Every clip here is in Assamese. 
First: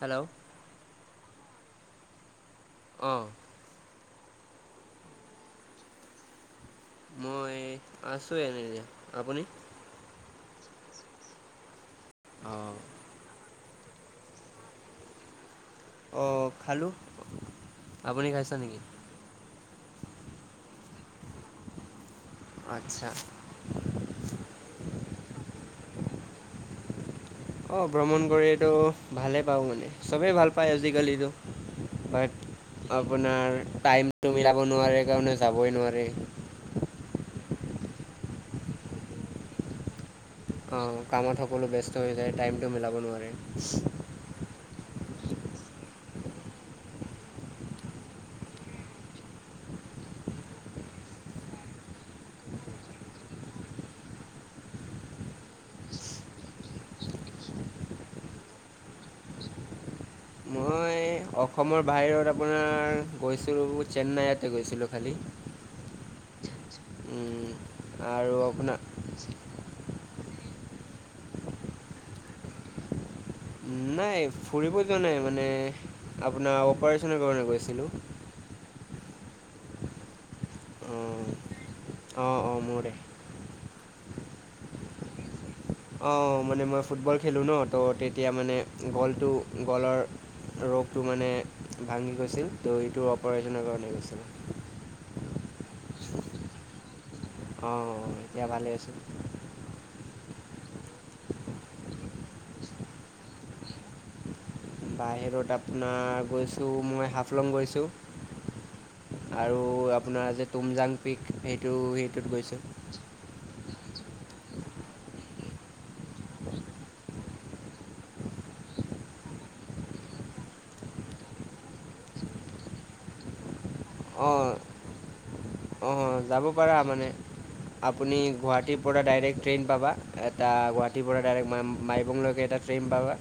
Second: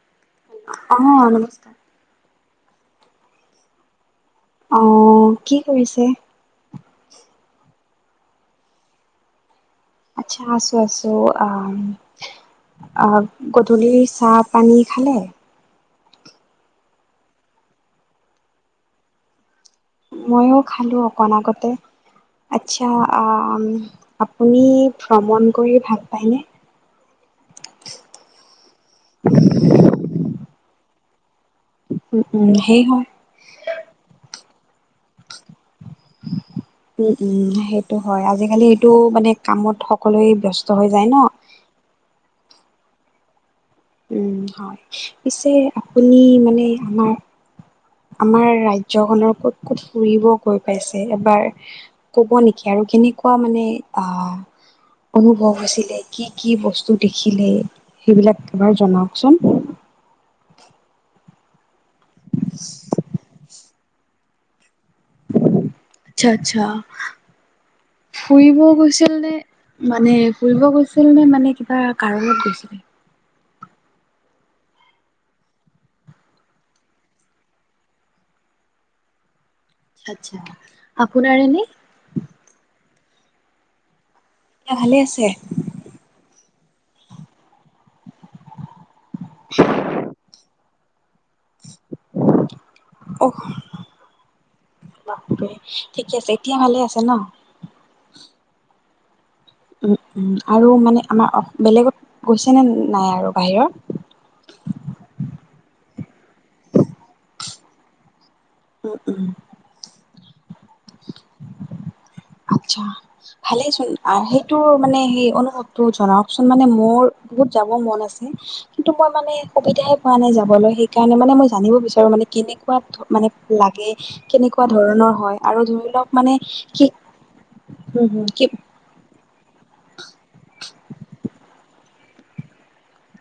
হেল্ল' অ নমস্কাৰ অঁ। আহ কি কৰিছে। মই আছোৱেনে এতিয়া আপুনি। আচ্ছা আছো আছো। অঁ গধূলিৰ চাহ পানী খালে? অ খালোঁ আপুনি খাইছে নেকি? ময়ো খালো অকণ আগতে। আচ্ছা আপুনি ভ্ৰমণ কৰি ভাল। পাইনে? অ ভ্ৰমণ কৰিটো ভালে পাও মানে চবেই ভাল পায় আজিকালিতো। উম হয় উম সেই হয় আপোনাৰ। নোৱাৰে কাৰণে চাবই নোৱাৰে। উম উম সেইটো হয় আজিকালি এইটো মানে কামত সকলোৱে ব্যস্ত হৈ অঁ যায় ন। কামত সকলো ব্যস্ত হৈ টাইমটো মিলাব নোৱাৰে। উম হয় পিছে আপুনি মানে আমাৰ। আমাৰ ৰাজ্যখনৰ ক'ত ক'ত ফুৰিব গৈ পাইছে এবাৰ কব নেকি আৰু। কেনেকুৱা মানে অ। অনুভৱ আছিলে কি কি বস্তু দেখিলে সেইবিলাক এবাৰ জনাওকচোন। [unintelligible] মই অসমৰ বাহিৰত আপোনাৰ গৈছিলোঁ চেন্নাইতে গৈছিলোঁ খালী। আচ্ছা আচ্ছা আৰু ফুৰিব আপোনাৰ গৈছিল নে মানে। ফুৰিব গৈছিল নে মানে কিবা কাৰনত গৈছিলে। নাই ফুৰিব যোৱা নাই মানে আপোনাৰ অপাৰেচেনৰ কাৰণে গৈছিলো। [unintelligible] আচ্ছা আপোনাৰে নে। অঁ অঁ মৰে। এতিয়া ভালে আছে অ মানে মই ফুটবল খেলোঁ ন ত' তেতিয়া মানে গলটো গলৰ। ৰোগটো মানে ভাঙি গৈছিল ত' এইটো অহ অপাৰেশ্যনৰ কাৰণে গৈছিলো। ঠিকে আছে এতিয়া ভালে আছে ন। অ এতিয়া ভালেই আছোঁ। আৰু মানে আমাৰ বেলেগত গৈছেনে নাই আৰু বাহিৰত। বাহিৰত আপোনাৰ গৈছোঁ মই হাফলং গৈছোঁ। উ। আৰু আপোনাৰ যে তুমজাং পিক, সেইটো- সেইটোত গৈছোঁ। অ' সেইটোৰ মানে সেই অনুভৱটো জনাওঁকচোন। মানে মোৰ বহুত যাব মন আছে। কিন্তু মই মানে সুবিধাই পোৱা নাই যাবলৈ। সেইকাৰণে মানে মই জানিব বিচাৰোঁ, মানে কেনেকুৱা মানে লাগে, কেনেকুৱা ধৰণৰ হয়। আৰু ধৰি লওঁক অ' যাব পাৰা মানে। আপুনি হুম কি গুৱাহাটীৰ পৰা ডাইৰেক্ট ট্ৰেইন পাবা। এটা গুৱাহাটীৰ পৰা ডাইৰেক্ট মা- মাইবংলৈকে এটা ট্ৰেইন পাবা।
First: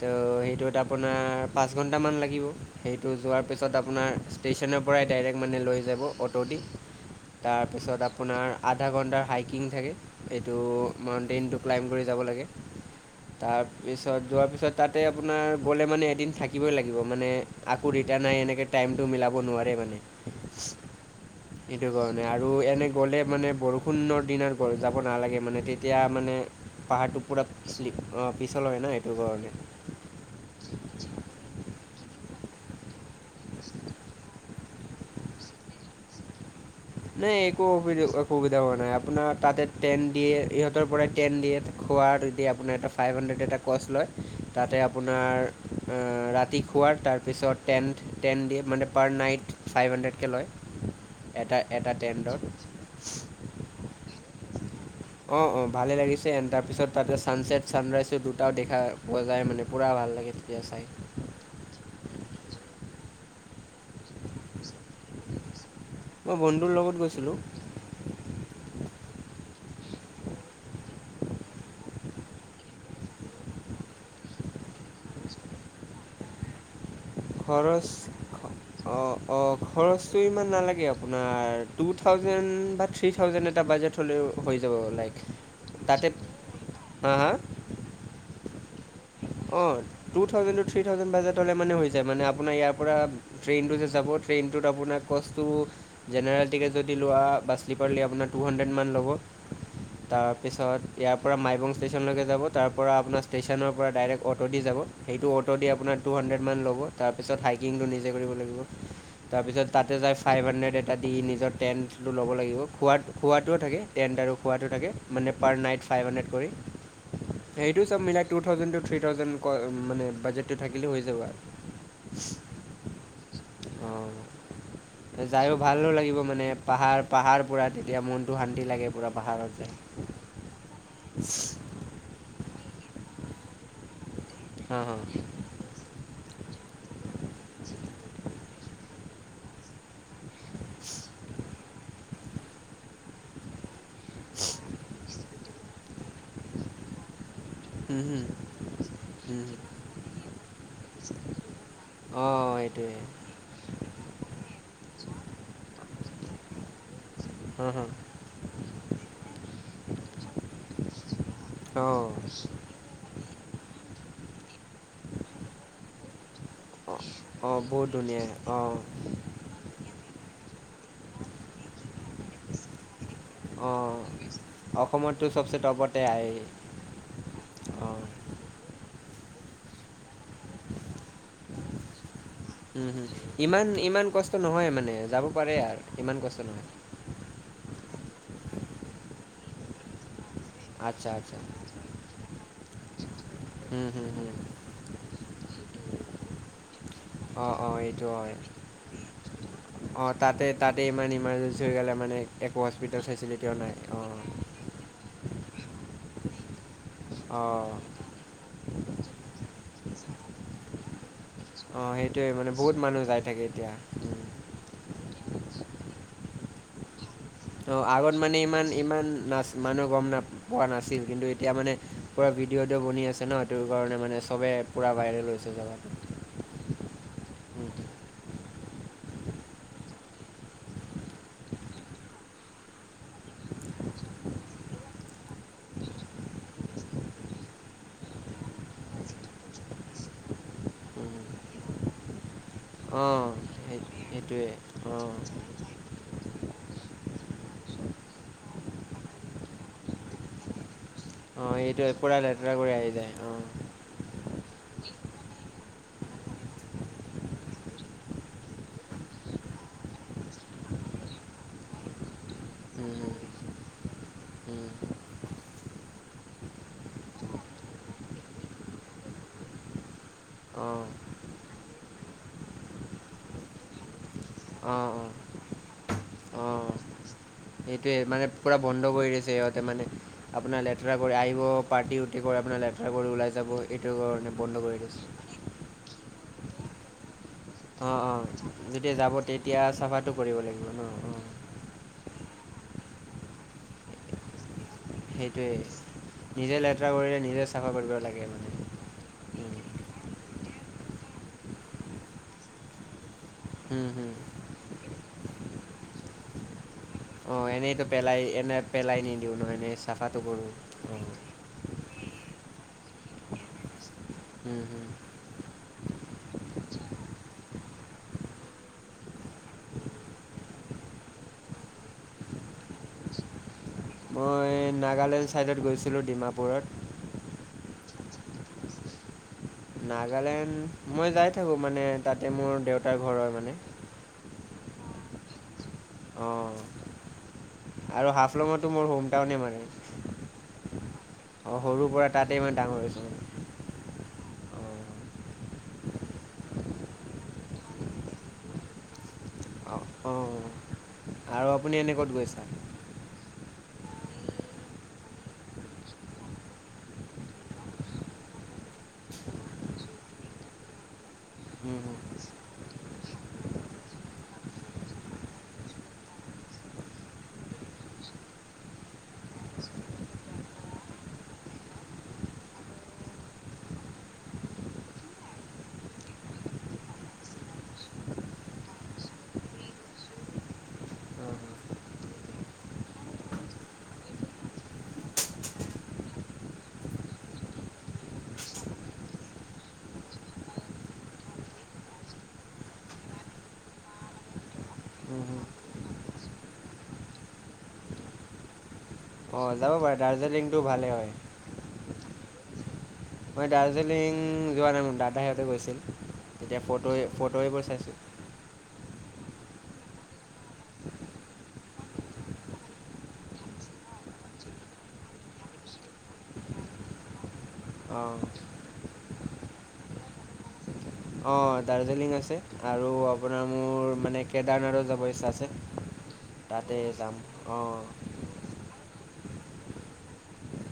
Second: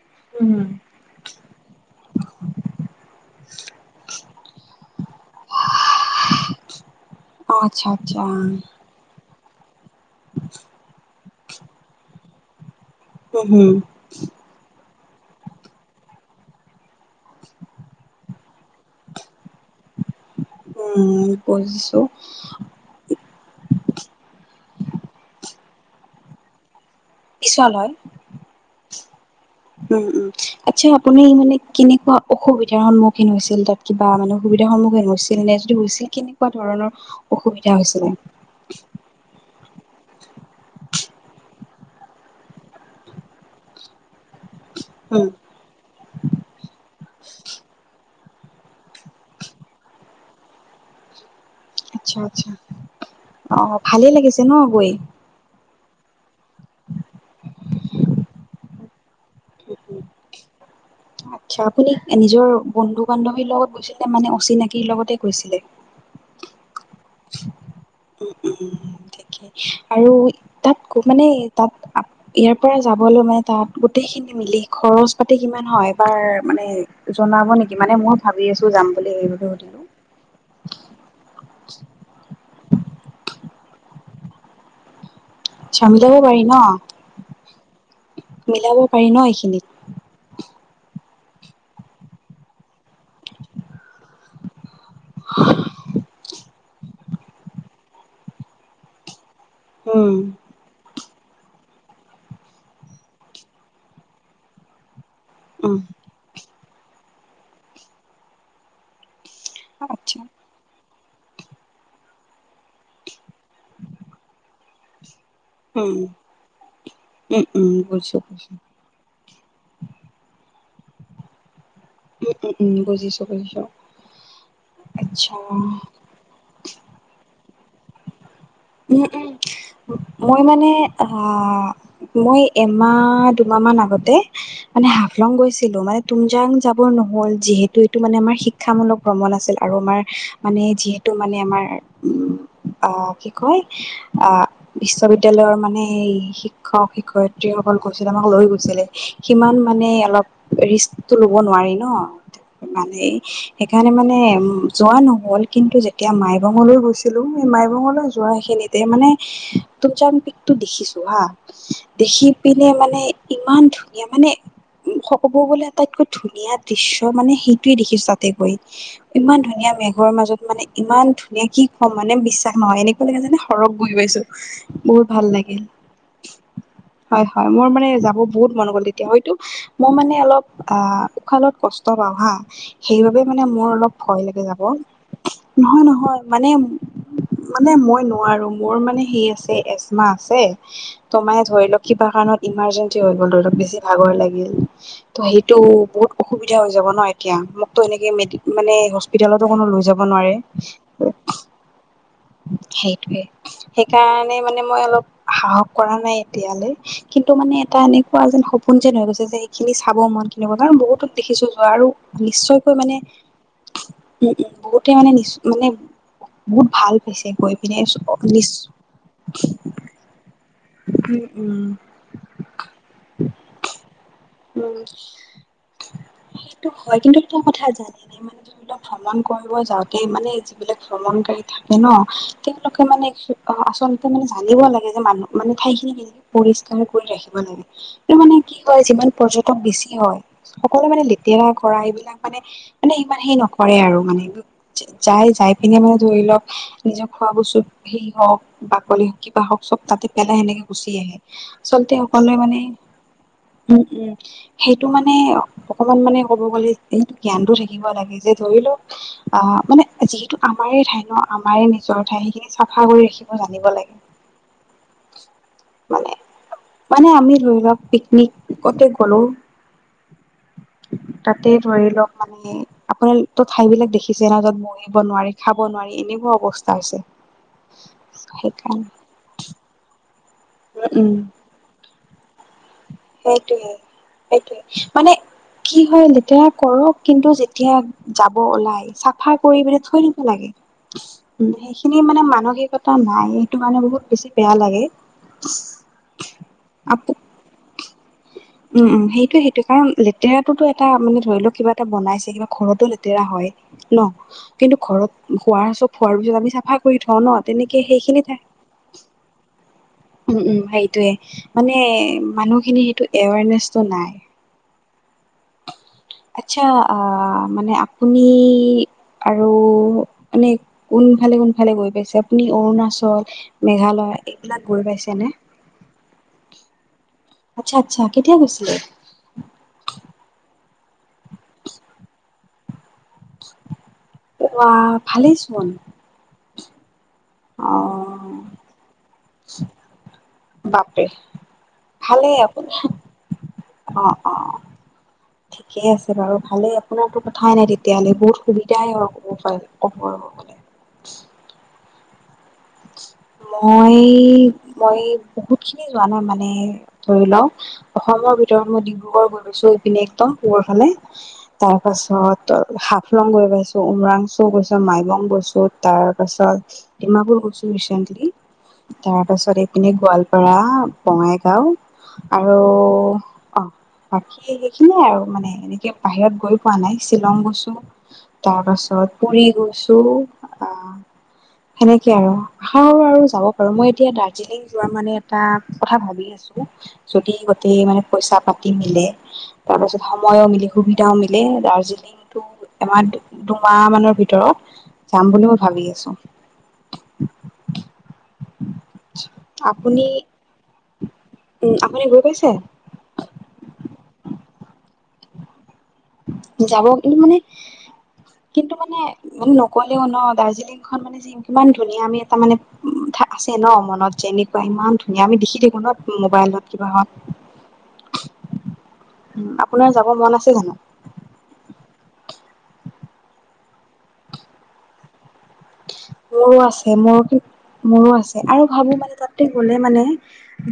ত' হুম হুম সেইটোত আপোনাৰ পাঁচ ঘন্টামান লাগিব সেইটো যোৱাৰ পিছত আপোনাৰ ষ্টেচন ৰ পৰাই ডাইৰেক্ট মানে লৈ যাব, অ'টো দি। অ আচ্ছা তাৰপিছত আচ্ছা আপোনাৰ আধা ঘণ্টাৰ হাইকিং থাকে। এইটো ট্ৰেইনটো ক্লাইম কৰি যাব লাগে। হুম হুম তাৰপিছত যোৱাৰ পিছত তাতে আপোনাৰ গ'লে মানে, এদিন থাকিবই লাগিব। মানে আকৌ ৰিটাৰ্ণাই এনেকে টাইমটো মিলাব নোৱাৰে মানে। উম, বুজিছোঁ। মানে আৰু এনে গ'লে মানে বৰষুণৰ দিনত গ- যাব নালাগে মানে। তেতিয়া মানে পাহাৰটো পুৰা পিছল হয় চ্লিপ- অ' পিছল হয় ন', সেইটো উম উম আচ্ছা কাৰণে। আপুনি মানে কেনেকুৱা অসুবিধাৰ সন্মুখীন হৈছিল? তাত কিবা মানে অসুবিধাৰ সন্মুখীন হৈছিল নে? যদি হৈছিল, কেনেকুৱা ধৰণৰ নাই, একো অসুবিধা হৈছিলে অসু- অসুবিধা হোৱা নাই। আপোনাৰ তাতে টেন দিয়ে। ইহঁতৰ পৰাই টেন দিয়ে। খোৱাটো এতিয়া আপোনাৰ এটা ফাইভ হাণ্ড্ৰেড এটা ক'ষ্ট লয়। তাতে উম আপোনাৰ অ'- ৰাতি খোৱাৰ, তাৰপিছত টেন্ট টেন দিয়ে, মানে পাৰ নাইট ফাইভ হাণ্ড্ৰেডকৈ লয়। এটা এটা আচ্ছা - টেণ্টত আচ্ছা। অ' ভালেই লাগিছে ন', গৈ? অ' - অ', ভালে লাগিছে। এন তাৰপিছত তাতে ছানছেট ছানৰাইছৰ দুটাও দেখা পোৱা যায় মানে, পুৰা ভাল লাগে তেতিয়া আচ্ছা আপুনি চাই। নিজৰ বন্ধু-বান্ধৱীৰ লগত গৈছিল নে? মানে অচিনাকিৰ লগতে গৈছিলে? মই বন্ধুৰ লগত গৈছিলোঁ, উম - উম - উম ঠি কে। আৰু তাত গ- মানে, তাত আ- ইয়াৰ পৰা যাবলৈ মানে তাত গোটেইখিন মিলি খৰচ পাতি কিমান হয়? এবাৰ মানে জনাব নেকি খৰচ মানে মই ভাবি আছো যাম বুলি অ' - সেইবাবে অ', সুধিলো খৰচটো ইমান নালাগে আপোনাৰ। টু থাউজেণ্ড বা থ্ৰী থাউজেণ্ড এটা বাজেট হ'লেও হৈ যাব, লাইক আচ্ছা, তাতে মিলাব পাৰি ন'? হা হা মিলাব পাৰি ন এইখিনিত অ' টু থাউজেণ্ডত থ্ৰী থাউজেণ্ড বাজেট হ'লে মানে হৈ যায়। মানে আপোনাৰ ইয়াৰ পৰা ট্ৰেইনটো যে যাব, ট্ৰেইনটোত আপোনাৰ ক'ষ্টটো জেনেৰেল টিকেট যদি লোৱা বা স্লিপাৰ লে আপোনাৰ টু হানড্ৰেত মান ল'ব। উম তাৰপিছত ইয়াৰ পৰা মাইবং ষ্টেচনলৈকে যাব। তাৰ পৰা আপোনাৰ ষ্টেচনৰ পৰা ডাইৰেক্ট অ'টো দি যাব। সেইটো অ'টোদি উম আপোনাৰ টু হানড্ৰেত মান ল'ব। তাৰপিছত হাইকিংটো নিজে কৰিব লাগিব। তাৰপিছত তাতে যাই আচ্ছা ফাইভ হানড্ৰেট এটা দি নিজৰ টেণ্টটো ল'ব লাগিব। খোৱা- খোৱাটোও থাকে, টেণ্ট আৰু খোৱাটো থাকে। মানে per night um five hundred কৰি। উম উম সেইটো চব বুজিছো মিলাই টু টু বুজিছো উম থাউজেণ্ড টু থ্ৰী থাউজেণ্ডকৈ মানে বাজেটটো থাকিলে হৈ যাব আৰু। উম - উম - উম, বুজিছোঁ - বুজিছোঁ। অঁ যায়ো ভালো লাগিব মানে, পাহাৰ- পাহাৰ পুৰা তেতিয়া মোন উম - উম, মই মানে অ'- মই এমাহ দুমাহমান আগতে হাঁ মানে হাঁ হাফলং গৈছিলোঁ। মানে তুমজাং যাম নহ'ল, যিহেতু এইটো মানে আমাৰ শিক্ষামূলক ভ্ৰমণ আছিল আৰু আমাৰ মানে যিহেতু মানে আমাৰ উম আ- কি কয়, অ' বিশ্ববিদ্যালয়ৰ মানে শিক্ষক-শিক্ষয়্ যিসকল গৈছিলে আমাক লৈ গৈছিলে, সিমান মানে অলপ ৰিস্কটো ল'ব নোৱাৰি ন'। অঁ সেইটোৱে মানে, সেইকাৰণে মানে উম যোৱা নহ'ল। কিন্তু তিয়া মাইবঙলৈ গৈছিলোঁ। সেই হা হা মাইবঙলৈ যোৱা সেই তে মানে তুমজাং পিকটো দেখিছোঁ, হা। অ', দেখি পিনে মানে ইমান ধুনীয়া মানে ক'ব গলে আটাইতকৈ ধুনীয়া দৃশ্য অ', মানে অ', সেইটোৱে বহুত দেখিছো ধুনীয়া তাতে গৈ অ', ইমান ধুনীয়া। মেঘৰ মাজত মানে ইমান ধুনীয়া কি কম মানে বিশ্বাস নহয় এনে। কেনেকে যেনে সৰগ গৈ অ', পাইছো বহুত অসমততো ভাল চবচে লাগিল। টপতে আহেই হয় হয় মোৰ মানে অ', যাব বহুত মন গ'ল তেতিয়া হয়তো মই মানে অলপ আহ উশাহত কষ্ট পাওঁ হা উম, হুম, সেইবাবে মানে ইমান মোৰ অলপ ইমান ভয় কষ্ট লাগে যাব। নহয় মানে যাব পাৰে আৰ নহয় নহয় ইমান কষ্ট মানে নহয়? মানে মই নোৱাৰো মোৰ মানে সেই আছে এজমা। ছে, আচ্ছা ত আচ্ছা মানে ধৰি লওক কিবা কাৰণত ইমাৰজেঞ্চি হৈ গল ধৰি লওক বেছি হুম, হুম, ভাগৰ হুম, লাগিল। সেইটো বহুত অসুবিধা হৈ যাব ন এতিয়া অ', মোক অ', তো এইটো এনেকে হয় মানে হস্পিটালতো কোনো লৈ যাব অ', নোৱাৰে। তাতে তাতে ইমান ইমাৰ্জেঞ্চি হৈ গ'লে মানে এক। সেইটোৱে সেইকাৰণে মানে মই অলপ সাহস কৰা নাই এতিয়ালৈ। কিন্তু মানে অ', এটা এনেকুৱা যেন সপোন যেন হৈ গৈছে যে সেইখিনি চাব মন কিনিব কাৰণ বহুত। দেখিছো যোৱাৰো অ', সেইটোৱে নিশ্চয়কৈ বহুত মানে মানুহ যাই থাকে এতিয়া উম উম বহুত। মানে নিচ মানে বহুত ভাল। পাইছে গৈ পিনে অ নিচ আগত মানে ইমান ইমান না মানুহে গম ন পোৱা নাছিল কিন্তু উম এতিয়া উম মানে। পুৰা ভিডিঅ' অদি বনি আছে ন সেইটো কাৰণে মানে চবে উম পুৰা ভাইৰেল হৈছে জগা। সেইটো। হয় কিন্তু সটা কথা জানে ন মানে যিবিলাক ভ্ৰমণ কৰিব যাওঁতে মানে যিবিলাক ভ্ৰমণকাৰী থাক। ন তেওঁলোকে মানে আচলতে মানে জানিব লাগ- যে মানুহ মানে ঠাই খিনি কেনেকে পৰিষ্কাৰ কৰি ৰাখিব লাগে এইটো মানে কি হয় যিমান পৰ্যটক বেছ- কি হয় সকলোৱো মানে লেতেৰা কৰা এইবিলাক। মানে মানে ইমান অঁ সেই নকৰে আৰু মানে সেইটোৱে অঁ যাই যাই পিনে মানে ধৰি লওক। নিজৰ খোৱা বস্তুত সেই হওক বাকলি। কিবা হওক চব তাতে পেলাই সেনেকে গুচি আহে অঁ এইটোৱে আচলতে পূৰা সকলোৱে লেতেৰা মানে কৰি আহি যায় অঁ উম উম সেইটো মানে অকমান মানে ক'ব গ'লে এইটো জ্ঞানতো থাকিব লাগে যে ধৰি লওক আহ মানে যি, টো আমাৰে ঠাই ন আমাৰে নিজৰ ঠাই। চাফা উম, কৰি উম, ৰাখিব জানিব লাগে। উম। মানে মানে আমি ধৰি লওক পিকনিকতে গ'লো। অঁ তাতে ধৰি লওক মানে আপোনাৰ ত ঠাই বিলাক দেখি। কিচে নাজত বহিব নোৱাৰি খাব নোৱাৰি এনে। অ সেইটোৱে মানে পূৰা সেইকাৰণে বন্ধ কৰি দিছে সিহঁতে মানে আপোনাৰ লেতেৰা উম উম কৰি আহিব পাৰ্টি। আপোনাৰ লেটাৰ কৰি ওলাই যাব সেইটোৱে এইটো কাৰণে বন্ধ কৰি দিছোঁ। তেতিয়া কৰক কিন্তু যেতিয়া অঁ যাব ওলাই যেতিয়া যাব চাফা তেতিয়া কৰি পিনে থৈ চাফাটো দিব কৰিব লাগে। লাগিব ন অঁ সেইখিনি মানে মানসিকতা নাই সেইটো মানে বহুত বেছি বেয়া লাগে। সেইটোৱে নিজে লেতেৰা আপু কৰিলে নিজে। চাফা কৰিব লাগে মানে উম উম সেইটোয়ে সেইটো কাৰণ লেতেৰাটোতো এটা মানে ধৰি লও কিবা এটানাইছে কিবা ঘৰতো। ৰা হয় ন কিন্তু ঘৰত খোৱা চব খোৱাৰ পিছত আমি চাফা কৰি থওঁ ন অঁ তেনেকে এনেইতো সেই। পেলাই এনে পেলাই নিদিওঁ নহয়নে চাফাটো উম, কৰো। মানুহখিনিৰ সেইটো এৱৰনেছটো নাই হুম হুম [unintelligible] আচ্ছা অ মানে আপুনি আৰু মানে কোন কোনফালে কোনফালে গৈ পাইছে আপুনি অৰুণাচল? মেঘালয় মই এইবিলাক গৈ পাইছে নাগালেণ্ড নে? ছাইডত গৈছিলোঁ ডিমাপুৰত আচ্ছা আচ্ছা কেতিয়া গৈছিলে। উ মই যাই থাকো মানে তাতে মোৰ দেউতাৰ ঘৰৰ মানে। অ ভালেই চন। অ আৰু হাফলঙতো মোৰ হোম টাউনে মানে বাপ ৰে অঁ সৰুৰ পৰা ভালেই তাতেই মই ডাঙৰ হৈছোঁ মানে আপোনাৰ অ অ। অঁ ঠিকেই আছে বাৰু ভালে আপোনাৰতো কথাই নাই তেতিয়াহলে বহুত সুবিধাই অঁ অঁ হ আৰু [unintelligible] আপুনি এনে ক'ত গৈছা [unintelligible] মই মই বহুত খিনি যোৱা নাই মানে ধৰি লওক অসমৰ ভিতৰত মই ডিব্ৰুগড় গৈ পাইছো এইপিনে একদম মোৰৰ ফালে। তাৰ হুম হুম পাছত হাফলং গৈ পাইছো উমৰাংচো গৈছো। তাৰছত মাইবং গৈছো তাৰ পাছত ডিমাবোৰ গৈছো ৰিচেন্টলি। তাৰ পাছত এইপিনে গোৱালপাৰা বঙাইগাও। আৰু অ বাকী সেইখিনিয়ে আৰু মানে এনেকে বাহিৰত গৈ পোৱা নাই শ্বিলং গৈছো তাৰ পাছত পুৰি গৈছো আহ সেনেকে আৰু আৰু আৰু যাব পাৰো মই এতিয়া দাৰ্জিলিং যোৱা মানে এটা কথা ভাবি আছো যদি ত মানে পইচা পাতি মিলে তাৰ পাছত সময়ো মিলে সুবিধাও মিলে দাৰ্জিলিংটো এমাহ দুমাহ মানৰ ভিতৰত হুম যাম হুম বুলি মই ভাবি আছো অ যাব পাৰে আপুনি দাৰ্জিলিং টো ভালে হয়। উম আপুনি গৈ পাইছে? মই দাৰ্জিলিং যোৱা নাই মোৰ দাদাহঁতে গৈছিল তেতিয়া যাব ফটো কিন্তু মানে ফটো এইবোৰ চাইছোঁ কিন্তু মানে মানে নকলেও ন দাৰ্জিলিং খন মানে কিমান ধুনীয়া আমি এটা মানে আছে ন মনত যেনেকোৱা ইমান ধুনীয়া আমি দেখি থাকো ন মোবাইলত কিবাহত। অ আপোনাৰ যাব মন আছে জানো অ দাৰ্জিলিং আছে আৰু আপোনাৰ মোৰ মানে কেদাৰনাথো যাব ইচ্ছা আছে। মোৰো তাতে আছে যাম মোৰ অঁ মোৰো আছে আৰু ভাবো মানে তাত। গলে মানে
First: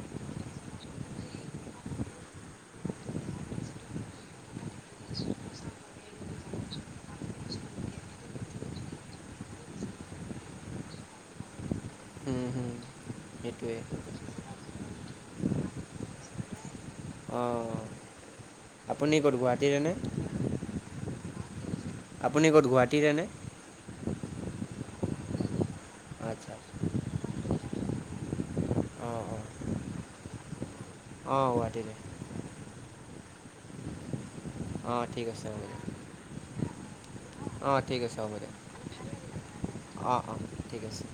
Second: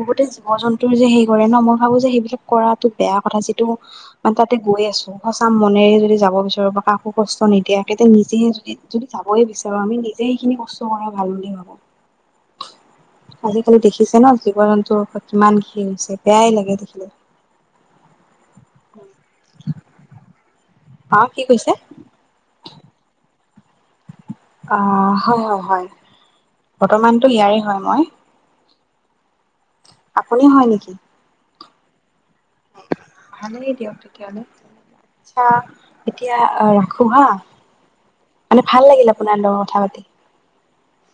বহুতে জীৱ জন্তুৰ যে সেই কৰে ন মই ভাবো যে সেইবিলাক কৰাটো বেয়া কথা যিটো মানে তাতে গৈ আছো সঁচা মনেৰে যদি যাব বিচাৰো বা কাকো কষ্ট নিদিয়া কেতিয়া নিজে যদি যাবই বিচাৰো আমি নিজে সেইখিনি কষ্ট কৰা ভাল বুলি হুম হুম ভাবো সেইটোৱে আজিকালি দেখিছে ন জীৱ জন্তুৰ ওৰত কিমান কি হৈছে বেয়াই লাগে দেখিলে। অ। আপুনি ক'ত গুৱাহাটীৰেনে? অ কি কৈছে। আপুনি ক'ত গুৱাহাটীৰেনে? অ হয় হয় হয় আচ্ছা আচ্ছা। বৰ্তমানতো ইয়াৰে আপুনি হয় নেকি অ গুৱাহাটীৰে ভাল দিয়ক তেতিয়াহলে অঁ ঠিক আছে ছা হ'ব দিয়ক এতিয়া আহ খুহা অঁ ঠিক আছে হ'ব দে মানে ভাল লাগিল আপোনাৰ লগৰ কথা পাতি। অঁ অঁ ঠিক আছে